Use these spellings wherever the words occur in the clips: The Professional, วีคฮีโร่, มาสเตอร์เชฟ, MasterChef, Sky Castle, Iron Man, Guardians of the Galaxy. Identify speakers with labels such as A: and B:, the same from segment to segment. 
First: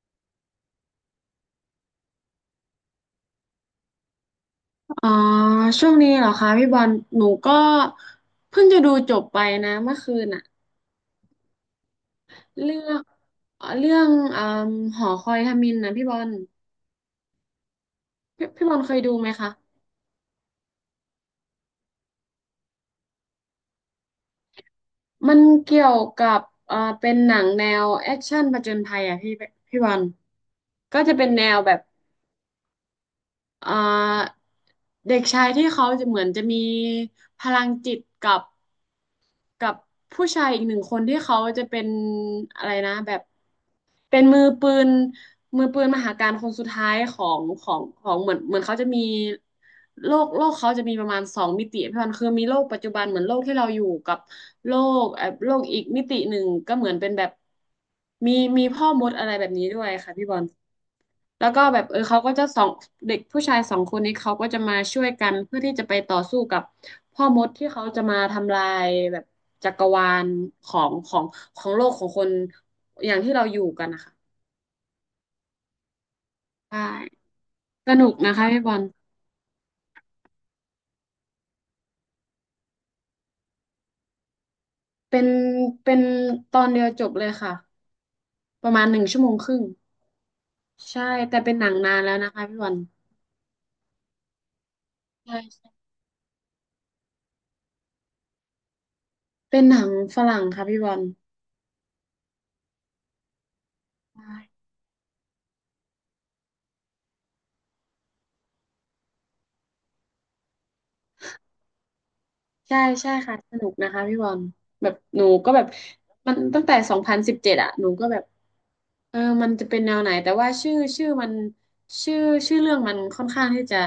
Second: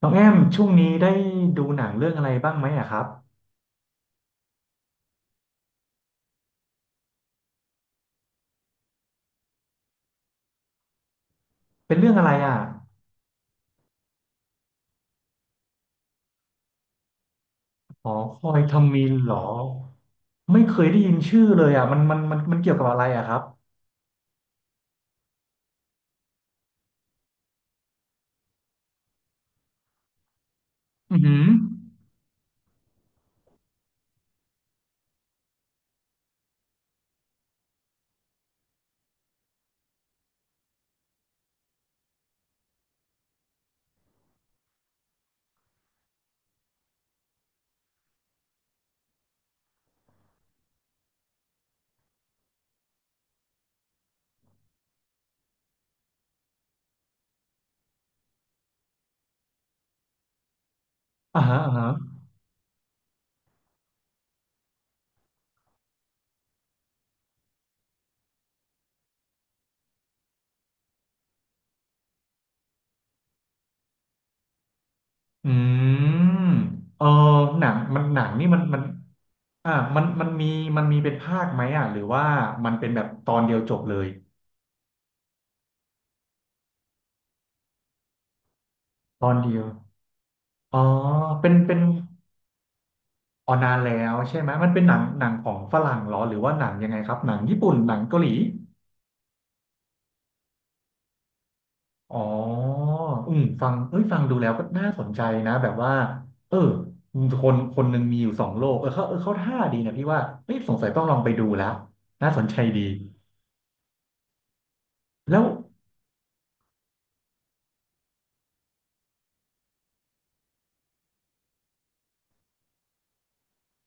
A: น้องแอมช่วงนี้ได้ดูหนังเรื่องอะไรบ้างไหมอะครับ
B: อ๋อช่วงนี้เหรอคะพี่บอลหนูก็เพิ่งจะดูจบไปนะเมื่อคืนน่ะ
A: เป็นเรื่องอะไรอะ
B: เรื่องเรื่องอมหอคอยฮามินนะพี่บอล
A: หอค
B: พี่
A: อย
B: พี่บอลเค
A: ทำ
B: ย
A: มิ
B: ดู
A: น
B: ไหม
A: เหรอ
B: คะ
A: ไม่เคยได้ยินชื่อเลยอะมันเกี่ยวกับอะไรอะครับ
B: มันเกี่ยวกับเป็นหนังแนวแอคชั่นผจญภัยอ่ะพี่พี่บอลก็จะ
A: อือ
B: เป็น
A: หือ
B: แนวแบบเอ่อเด็กชายที่เขาจะเหมือนจะมีพลังจิตกับกับผู้ชายอีกหนึ่งคนที่เขาจะเป็นอะไรนะแบบ เป็นมือปืนมือปืนมหาการคนสุดท้ายของของของเหมือนเหมือนเขาจะมีโลกโลกเขาจะมีประมาณสองมิติพี่วันคือมีโลกปัจจุบันเหมือนโลกที่เราอยู่กับโลกโลกอีกมิติหนึ่งก็เหมือนเป็นแบบมีมีพ่อมดอะไรแบบนี้ด้วยค่ะพี่บอล
A: อ่า
B: แล้ว
A: ฮะ
B: ก็
A: อ่า
B: แบบ
A: ฮะ
B: เออเขาก็จะสองเด็กผู้ชายสองคนนี้เขาก็จะมาช่วยกันเพื่อที่จะไปต่อสู้กับพ่อมดที่เขาจะมาทำลายแบบจักรวาลของของของโลกของคนอย่างที่เราอยู่กันนะคะ
A: อืม
B: ใช่
A: เออหนัง
B: ส
A: มัน
B: นุก
A: หนัง
B: นะคะ
A: นี่มัน
B: พี่บอ
A: มัน
B: ล
A: มีมันมีเป็นภาคไหมอะหรือว่ามันเป็นแบบตอนเดียวจบเลย
B: เป็นเป็นตอนเดียวจบเลยค่ะประมาณหนึ่งชั่
A: ต
B: วโม
A: อ
B: ง
A: น
B: ค
A: เดี
B: รึ่
A: ย
B: ง
A: วอ๋อ
B: ใช่แต่
A: เป็
B: เป็
A: น
B: นหนั
A: เป็
B: ง
A: น
B: นานแล้วนะคะพี่บอล
A: อ๋อนานแล้วใช่ไหมมันเป็นหนัง
B: ใช่
A: ของ
B: ใช่
A: ฝรั่งเหรอหรือว่าหนังยังไงครับหนังญี่ปุ่นหนังเกาหลี
B: เป็นหนังฝรั่งค่ะพี่บอล
A: อ๋ออืมฟังเอ้ยฟังดูแล้วก็
B: ใช่
A: น่าสนใจนะแบบว่าเออคนคนหนึ่งมีอยู่สองโลกเขาท่าดีนะพี่ว่าเฮ้ยสงสัยต้องลองไปดูแล้วน่าสนใจ
B: ใช่
A: ดี
B: ใช่ค่ะสนุกนะคะพี่บอลแบบหนู
A: แล้ว
B: ก็แบบมันตั้งแต่2017อะหนูก็แบบ เออมันจะเป็นแนวไหนแต่ว่าชื่อชื่อมันชื่อชื่อเรื่องมันค่อนข้างที่จะ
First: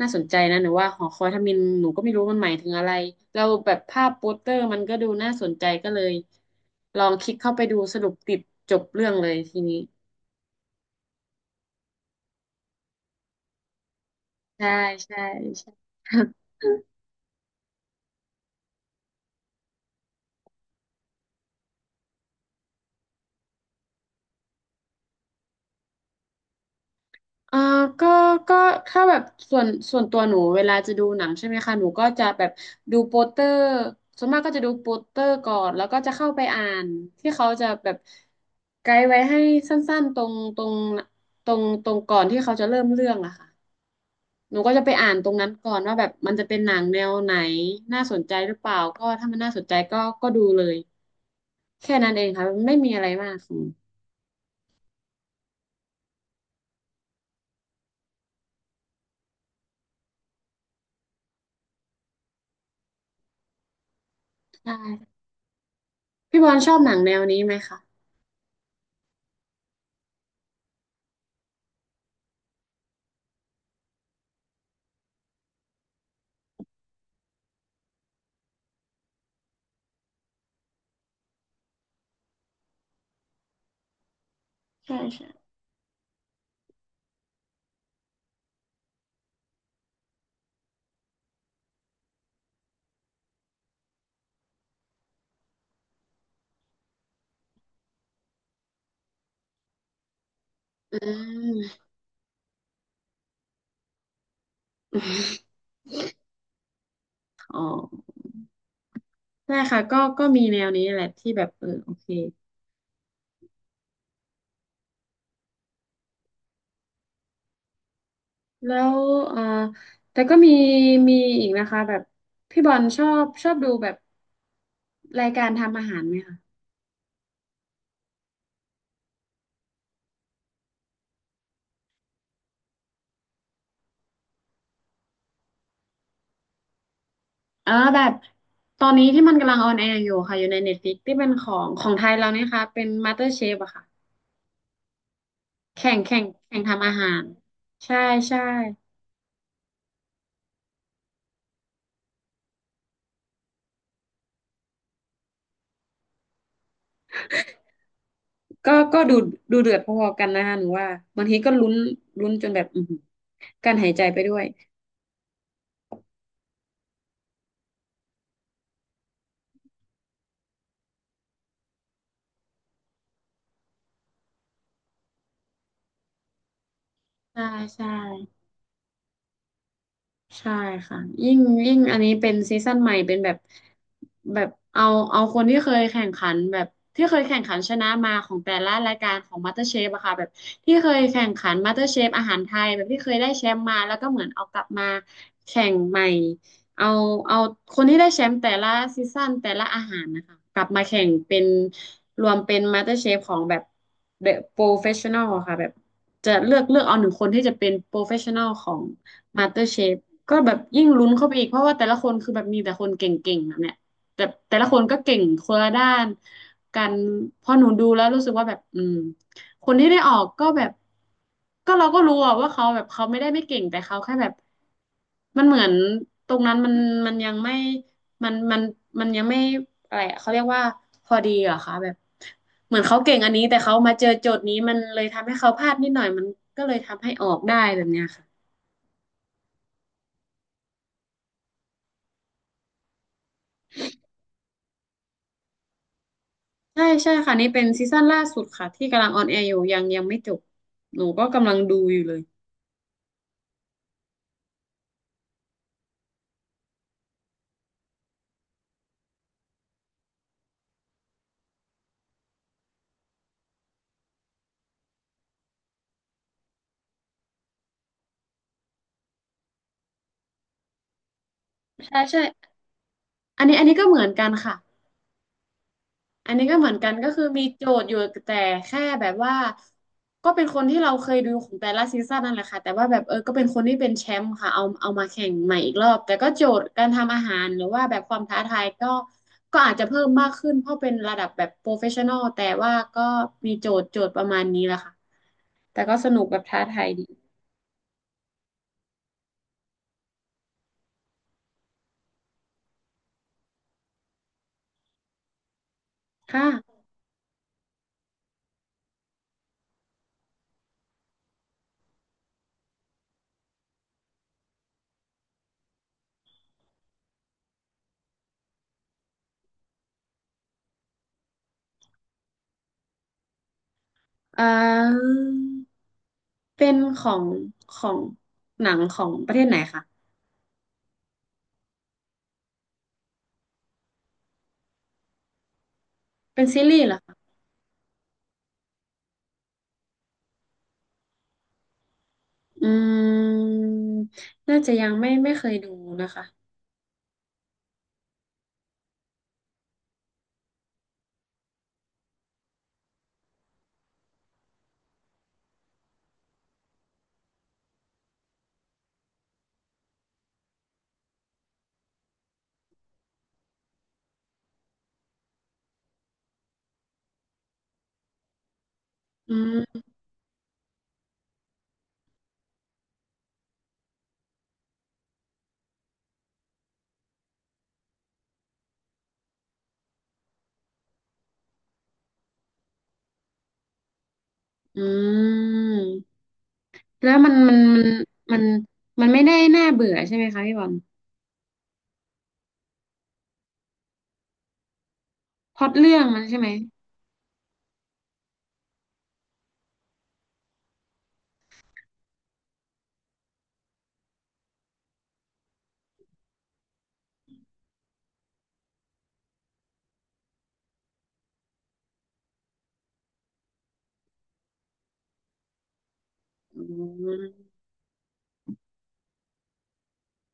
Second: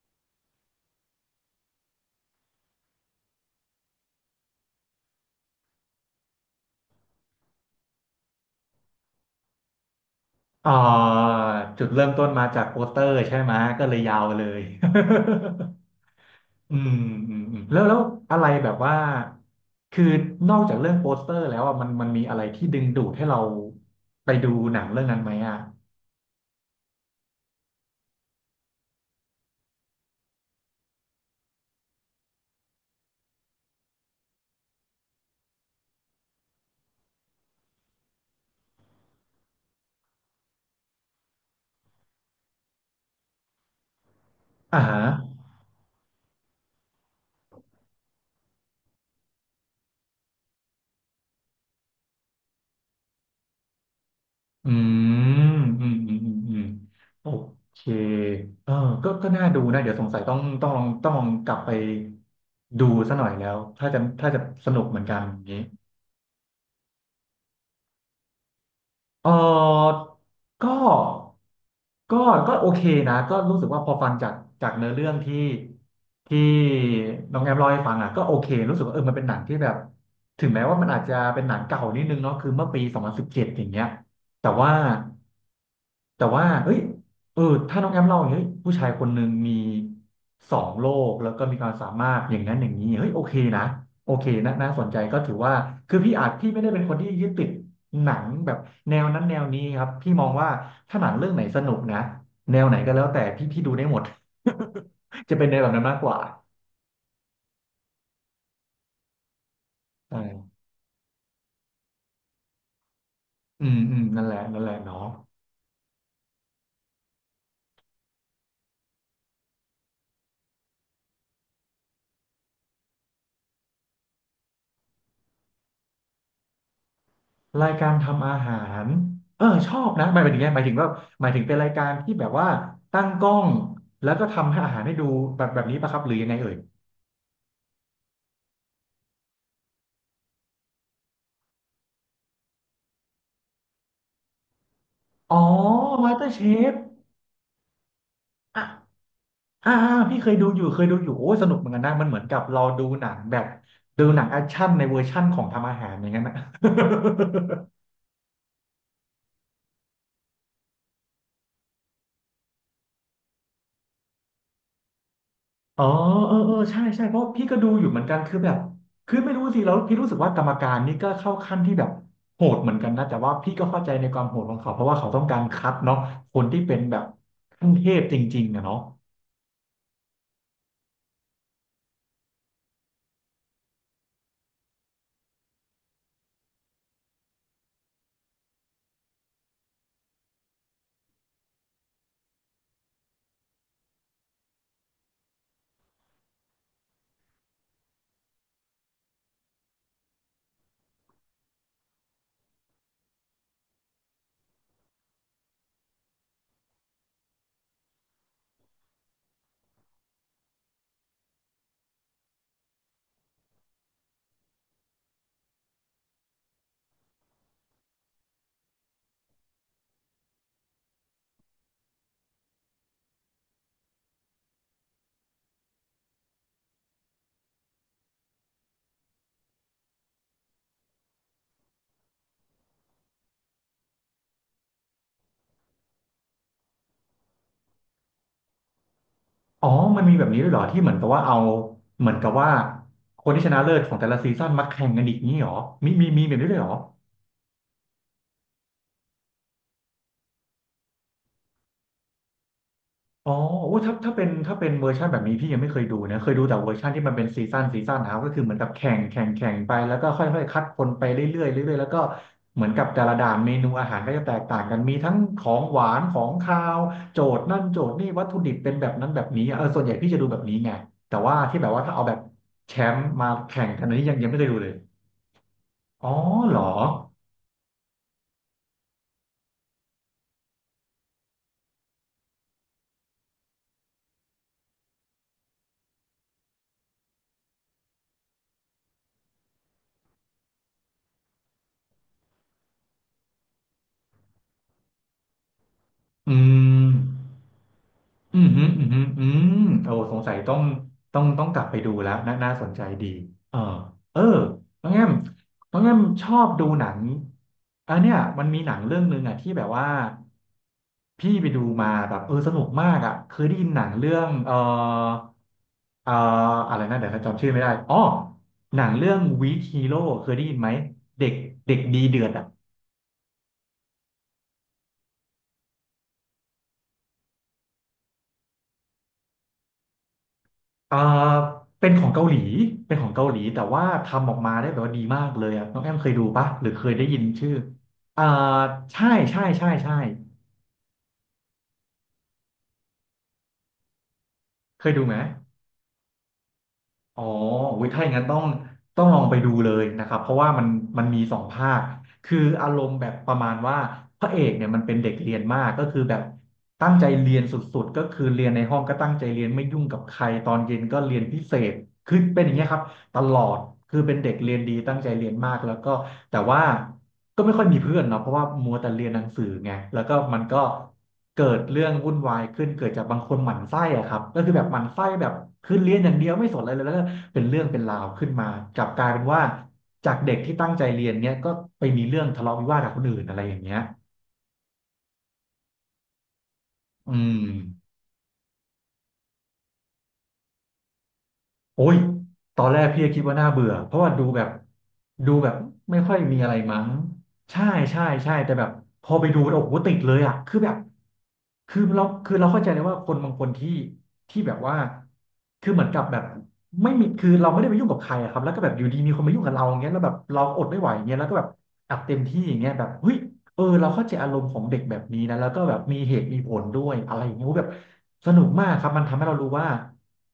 B: น่าสนใจนะหนูว่าหอคอยทมิฬหนูก็ไม่รู้มันหมายถึงอะไรเราแล้วแบบภาพโปสเตอร์มันก็ดูน่าสนใจก็เลยลองคลิกเข้าไปดูสรุปติดจบเรื่องเลยทีนี้
A: เอ่อจุดเริ่มต้นมาจากโปสเตอร์ใช่ไหมก็เลยยาวเลย
B: ใช่ใช่ใช่
A: อื มอืมแล้วอะไรแบบว่าคือนอกจากเรื่องโปสเตอร์แล้วอ่ะมันมีอะไรที่ดึงดูดให้เราไปดูหนังเรื่องนั้นไหมอ่ะ
B: อ่าก็ก็ถ้าแบบส่วนส่วนตัวหนูเวลาจะดูหนังใช่ไหมคะหนูก็จะแบบดูโปสเตอร์ส่วนมากก็จะดูโปสเตอร์ก่อนแล้วก็จะเข้าไปอ่านที่เขาจะแบบไกด์ไว้ให้สั้นๆตรงตรงตรงตรงก่อนที่เขาจะเริ่มเรื่องอะค่ะหนูก็
A: อ่า
B: จะไป
A: ฮะ
B: อ่านตรงนั้นก่อนว่าแบบมันจะเป็นหนังแนวไหนน่าสนใจหรือเปล่าก็ถ้ามันน่าสนใจก็ก็ดูเลยแค่นั้นเองค่ะไม่มีอะไรมากค่ะ
A: อืมอืมโอเคเออก็น่าดูนะ เดี๋ยวสงสัยต้องกลับไปดูซะหน่อยแล้ว ถ้าจะส
B: ใช่
A: นุกเหมือนกันอย่างนี้
B: พี่บอลชอบหนังแนวนี้ไหมคะ
A: เออก็ก็ก็โอเคนะก็รู้สึกว่าพอฟังจากเนื้อเรื่องที่น้องแอมเล่าให้ฟังอ่ะก็โอเครู้สึกว่าเออมันเป็นหนังที่แบบถึงแม้ว่ามันอาจจะเป็นหนังเก่านิดนึงเนาะคือเมื่อปี2017อย่างเงี้ยแต่ว่า
B: ใช่ใช่
A: แต่ว่าเฮ้ยเออถ้าน้องแอมเล่าอย่างเงี้ยเฮ้ยผู้ชายคนหนึ่งมีสองโลกแล้วก็มีความสามารถอย่างนั้นอย่างนี้เฮ้ยโอเคนะโอเคนะน่าสนใจก็ถือว่าคือพี่อาจพี่ไม่ได้เป็นคนที่ยึดติด หนังแบบแนวนั้นแนวนี้ครับพี่มองว่า
B: อื
A: ถ้าหนังเรื่องไหนสนุ
B: ม
A: กนะแนวไหนก็แล้วแต่พี่ดูได้หมด จะเป็นในวแบบนั้นมากกว่า
B: อ๋อ ใช่ค่ะก็
A: ใช่
B: ก็มีแนวนี้แหละที่แบบเออโอเค
A: อืมอืมนั่นแหละเนาะ
B: แล้วเอ่อแต่ก็มีมีอีกนะคะแบบพี่บอลชอบชอบดูแบบรายการทำอาหารไหมคะ
A: รายการทำอาหารเออชอบนะหมายถึงว่าหมายถึงเป็นรายการที่แบบว่าตั้งกล้องแล้วก็ทำให้อาหารให้ดูแบบนี้ปะครับหรือยังไงเอ่ย
B: เออแบบตอนนี้ที่มันกำลังออนแอร์อยู่ค่ะอยู่ในเน็ตฟลิกที่เป็นของของไทยเราเนี่ยค่ะเป็นม a สเตอร์เชฟอะค่ะ
A: อ๋อ
B: แข่ง
A: มาส
B: แข่
A: เตอ
B: ง
A: ร์เช
B: แข่ง
A: ฟ
B: ทำอาหารใช่ใช่
A: อ่าๆพี่เคยดูอยู่เคยดูอยู่โอ้ยสนุกเหมือนกันนะมันเหมือนกับเราดูหนังแบบดูหนังแอคชั่นในเวอร์ชั่นของทำอาหารอย่างนั้นนะ
B: ก็ก็ดูดูเดือดพอๆกันนะคะหนูว่าบางทีก็ลุ้นลุ้นจนแบบอือหือกั้นหายใจไปด้วย
A: อ๋อเออใช่เพราะพี่ก็ดูอยู่เหมือนกันคือแบบคือไม่รู้สิแล้วพี่รู้สึกว่ากรรมการนี่ก็เข้าขั้นที่แบบโหดเหมือนกันนะแต่ว่าพี่ก็เข้าใจในความโหดของเขาเพราะว่าเขาต้องการคัดเนาะคนที่เป็นแบบ
B: ใช่
A: ขั้นเท
B: ใช่
A: พจริงๆอะเนาะ
B: ใช่ค่ะยิ่งยิ่งอันนี้เป็นซีซั่นใหม่เป็นแบบแบบเอาเอาคนที่เคยแข่งขันแบบที่เคยแข่งขันชนะมาของแต่ละรายการของ MasterChef อะค่ะแบบที่เคยแข่งขัน MasterChef อาหารไทยแบบที่เคยได้แชมป์มาแล้วก็เหมือนเอากลับมาแข่งใหม่เอาเอาคนที่ได้แชมป์แต่ละซีซั่นแต่ละอาหารนะคะกลับมาแข่งเป็นรวมเป็น MasterChef ของแบบ The Professional อะค่ะแบบจะเลือกเลือกเอาหนึ่งคนที่จะเป็น Professional ของ มาสเตอร์เชฟก็แบบยิ่งลุ้นเข้าไปอีกเพราะว่าแต่ละคนคือแบบมีแต่คนเก่งๆแบบเนี้ยแต่แต่ละคนก็เก่งคนละด้านกันพอหนูดูแล้วรู้สึกว่าแบบอืมคนที่ได้ออกก็แบบก็เราก็รู้อะว่าเขาแบบเขาไม่ได้ไม่เก่งแต่เขาแค่แบบมันเหมือนตรงนั้นมันมันยังไม่มันมันมันยังไม่อะไรอะเขาเรียกว่าพอดีเหรอคะแบบเหมือนเขาเก่งอันนี้แต่เขามาเจอโจทย์นี้มันเลยทำให้เขาพลาดนิดหน่อยมันก็เลยทำให้ออกได้แบบเนี้ยค่ะ
A: อ๋อมันมีแบบนี้ด้วยเหรอที่เหมือนกับว่าเอาเหมือนกับว่าคนที่ชนะเลิศของแต่ละซีซั่นมาแข่งกันอีกนี้เหรอมีแบบนี้ด้วยเหรอ
B: ใช่ใช่ค่ะนี่เป็นซีซั่นล่าสุดค่ะที่กำลังออนแอร์อยู่ยังยังไม่จบหนูก็กำลังดูอยู่เลย
A: อ๋อโอ้ถ้าเป็นเวอร์ชันแบบนี้พี่ยังไม่เคยดูนะเคยดูแต่เวอร์ชันที่มันเป็นซีซั่นนะครับก็คือเหมือนกับแข่งไปแล้วก็ค่อยๆคัดคนไปเรื่อยๆเรื่อยๆแล้วก็เหมือนกับแต่ละด่านเมนูอาหารก็จะแตกต่างกันมีทั้งของหวานของคาวโจทย์นั่นโจทย์นี่วัตถุดิบเป็นแบบนั้นแบบนี้เออส่วนใหญ่พี่จะดูแบบนี้ไงแต่ว่าที่แบบว่าถ้า
B: ใช่
A: เอาแบบ
B: ใช่
A: แชมป์มา
B: อันนี้
A: แข่
B: อัน
A: ง
B: นี้
A: กัน
B: ก็
A: อัน
B: เหมื
A: นี้
B: อน
A: ยัง
B: กั
A: ยัง
B: น
A: ไม่เคย
B: ค่ะ
A: ดูเลยอ๋อ
B: อันนี้
A: เหร
B: ก็
A: อ
B: เหมือนกันก็คือมีโจทย์อยู่แต่แค่แบบว่าก็เป็นคนที่เราเคยดูของแต่ละซีซั่นนั่นแหละค่ะแต่ว่าแบบเออก็เป็นคนที่เป็นแชมป์ค่ะเอาเอามาแข่งใหม่อีกรอบแต่ก็โจทย์การทำอาหารหรือว่าแบบความท้าทายก็ก็อาจจะเพิ่มมากขึ้นเพราะเป็นระดับแบบโปรเฟชชั่นอลแต่ว่าก็มีโจทย์โจทย์ประมาณนี้แหละค่ะแต่ก็สนุก
A: อื
B: แบบท้าทา
A: ม
B: ยดี
A: อืมฮึอืมฮึอืมโอ้สงสัยต้องกลับไปดูแล้วน่าสนใจดีเออเออน้องแอมชอบดู
B: ค่ะ
A: หนังอันเนี้ยมันมีหนังเรื่องหนึ่งอ่ะที่แบบว่าพี่ไปดูมาแบบเออสนุกมากอ่ะเคยได้ยินหนังเรื่องเอออะไรนะเดี๋ยวจำชื่อไม่ได้อ๋อหนังเรื่องวีคฮีโร่เคยได้ยินไหมเด็กเด็กดีเดือดอ่ะ
B: อ่าเป็นของของหนังของประเทศไหนคะ
A: เอ่าเป็นของเกาหลีเป็นของเกาหลีแต่ว่าทำออกมาได้แบบว่าดีมากเลยอ่ะน้องแอมเคยดู
B: เป็
A: ปะ
B: นซี
A: หรือ
B: รี
A: เค
B: ส์เห
A: ย
B: รอ
A: ได้
B: คะ
A: ยินชื่ออ่าใช่ใช่ใช่ใช่
B: อืม น่าจะ
A: เค
B: ยั
A: ย
B: ง
A: ดู
B: ไม่
A: ไหม
B: ไม่เคยดูนะคะ
A: อ๋อวิถ้าอย่างนั้นต้องลองไปดูเลยนะครับเพราะว่ามันมีสองภาคคืออารมณ์แบบประมาณว่าพระเอกเนี่ยมันเป็นเด็กเรียนมากก็คือแบบตั้งใจเรียนสุดๆก็คือเรียนในห้องก็ตั้งใจเรียนไม่ยุ่งกับใครตอนเย็นก็เรียนพิเศษคือเป็นอย่างเงี้ยครับ ตลอดคือเป็นเด็กเรียนดีตั้งใจเรียนมากแล้วก็แต่ว่าก็ไม่ค่อยมีเพื่อนเนาะเพราะว่ามัวแต่เรียนหนัง
B: อื
A: สือไง
B: ม
A: แล้วก็มันก็เกิดเรื่องวุ่นวายขึ้นเกิดจากบางคนหมั่นไส้อะครับก็คือแบบหมั่นไส้แบบคือเรียนอย่างเดียวไม่สนอะไรเลยแล้วก็เป็นเรื่องเป็นราวขึ้นมากลับกลายเป็นว่าจากเด็กที่ตั้งใจเรียนเนี้ยก็ไปมีเรื่องทะเลาะวิวาทกับคนอื่นอะไรอย่างเงี้ย
B: อืม แล้
A: อื
B: วมัน
A: ม
B: มันมันมันมันไม่ได้น่าเบื่อใช่ไหมคะพี่บอล
A: โอ้ยตอนแรกพี่ก็คิดว่าน่าเบื่อเพราะว่าดูแบบ
B: พล็อตเรื่
A: ไม่
B: อง
A: ค่อย
B: มัน
A: มี
B: ใช่ไหม
A: อะไรมั้งใช่ใช่ใช่แต่แบบพอไปดูแล้วโอ้โหติดเลยอ่ะคือแบบคือเราเข้าใจเลยว่าคนบางคนที่ที่แบบว่าคือเหมือนกับแบบไม่มีคือเราไม่ได้ไปยุ่งกับใครอะครับแล้วก็แบบอยู่ดีมีคนมายุ่งกับเราอย่างเงี้ยแล้วแบบเราอดไม่ไหวอย่างเงี้ยแล้วก็แบบอัดเต็มที่อย่างเงี้ยแบบเฮ้ยเออเราเข้าใจอารมณ์ของเด็กแบบนี้นะแล้วก็แบบมีเหตุมีผ
B: อื
A: ลด้วยอะไรอย่างเงี้ยโอ้แบ
B: ม
A: บสนุกมากครับมันทำให้เรารู้ว่า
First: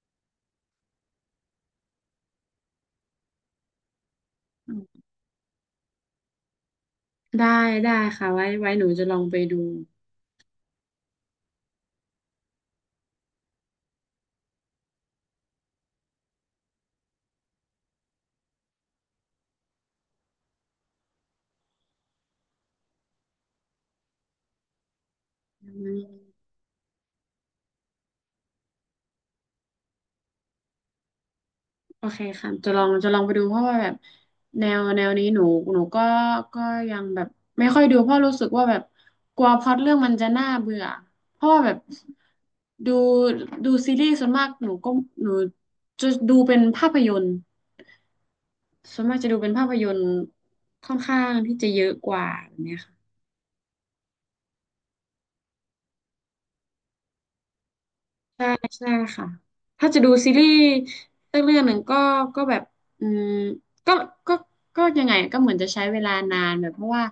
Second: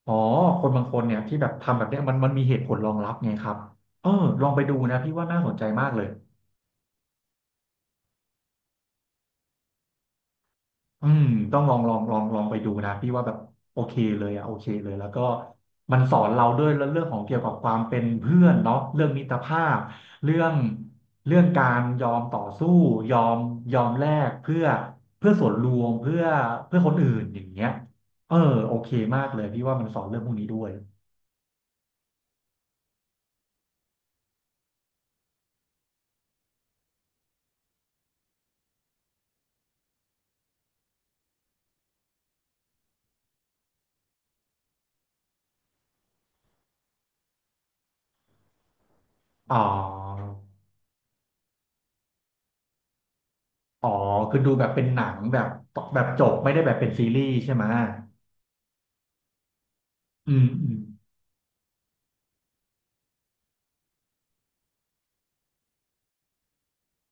A: อ๋อคนบางคนเนี่ยที่แบบทำแบบเนี้ยมันมีเหตุผลรองรับไงครับเออลองไปดูนะพี่ว่าน่าสนใจมากเลย
B: ได้ได้ค่ะไว้ไว้หนูจะลองไปดู
A: อืมต้องลองไปดูนะพี่ว่าแบบโอเคเลยอะโอเคเลยแล้วก็มันสอนเราด้วยเรื่องของเกี่ยวกับความเป็นเพื่อนเนาะเรื่องมิตรภาพเรื่องเรื่องการยอมต่อสู้ยอมยอมแลกเพื่อส่วนร
B: อื
A: วม
B: ม
A: เพื่อคนอื่นอย่างเงี้ยเออโอเคมากเลยพี่ว่ามันสอนเรื่องพวกนี้ด้วย
B: โอเคค่ะจะลองจะลองไปดูเพราะว่าแบบแนวแนวนี้หนูหนูก็ก็ยังแบบไม่ค่อยดูเพราะรู้สึกว่าแบบกลัวพล็อตเรื่องมันจะน่าเบื่อเพราะว่าแบบดูดูซีรีส์ส่วนมากหนูก็หนูจะดูเป็นภาพยนตร์ส่วนมากจะดูเป็น
A: อ๋อ
B: ภาพยนตร์ค่อนข้างที่จะเยอะกว่าแบบเนี้ยค่ะ
A: อ๋อคือดูแบบเป็นหนังแบบแบบจบไม่ได้แบบเป็นซีรีส์ใช่ไหม
B: ใช่ใช่ค่ะถ้าจะดูซี
A: อื
B: รี
A: ม
B: ส์
A: อืม
B: สักเรื่องหนึ่งก็ก็แบบอืมก็ก็ก็ยังไงก็เหมือนจะใช้เวลานานแบบเพราะว่า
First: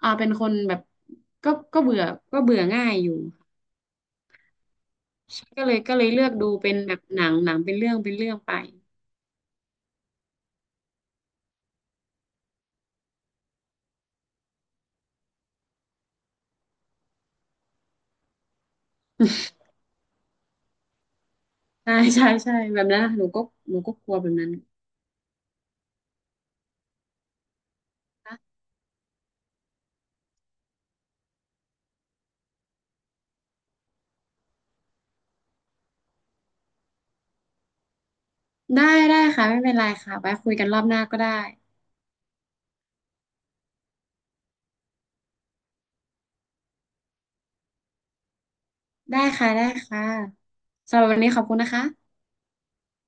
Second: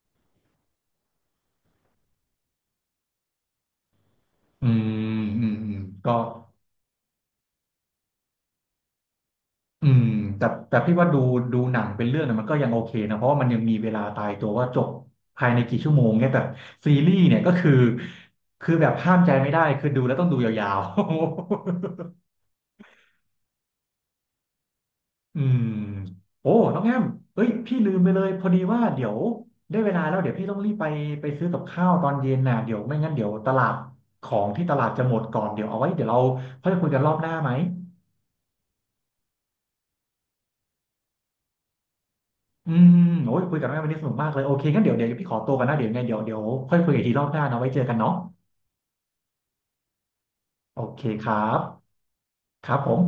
B: เป็นคนแบบก็ก็เบื่อก็เบื่อง่ายอยู่
A: อืมอืม
B: ใช่ก็
A: อื
B: เล
A: ม
B: ยก็เลย
A: ก็
B: เลือกดูเป็นแบบหนังหนังเป็นเรื่องเป็นเรื่องไป
A: อืมแต่พี่ว่าดูดูหนังเป็นเรื่องเนี่ยมันก็ยังโอเคนะ เพราะว่ามันยังมีเวลาตายตัวว่าจบภายในกี่ชั่วโมงเนี่ยแต่ซีรีส์เนี่ยก็คือคือแบบห้ามใจไม่ได้คือดูแล้วต้องดูยาว
B: ใช่
A: ๆ
B: ใช่ใช่แบบนั้นหนูก็หนูก็กลัวแบบนั้น
A: อืมโอ้น้องแอมเอ้ยพี่ลืมไปเลย
B: นะ
A: พอดีว่าเดี๋ยวได้เวลาแล้วเดี๋ยวพี่ต้องรีบไปไปซื้อกับข้าวตอนเย็นน่ะเดี๋ยวไม่งั้นเดี๋ยวตลาดของที่ตลาดจะหมดก่อนเดี๋ยวเอาไว้เดี๋ยวเราค่อยคุยกันรอบหน้าไหม
B: ได้ได้ค่ะไม่เป็นไรค่ะไว้คุยกันรอบหน้าก็ได้
A: อืมโอ้ยคุยกับน้องแอมวันนี้สนุกมากเลยโอเคงั้นเดี๋ยวเดี๋ยวพี่ขอตัวกันนะเดี๋ยวยังไงเดี๋ยวเดี๋ยวค่อยคุยกันอีกทีรอบหน้านะไว้เจอกันเนาะ
B: ได้ค่ะได้ค่ะ
A: โอ
B: สำ
A: เค
B: หรับวัน
A: ค
B: นี้
A: รั
B: ขอบคุ
A: บ
B: ณนะคะ
A: ครับผม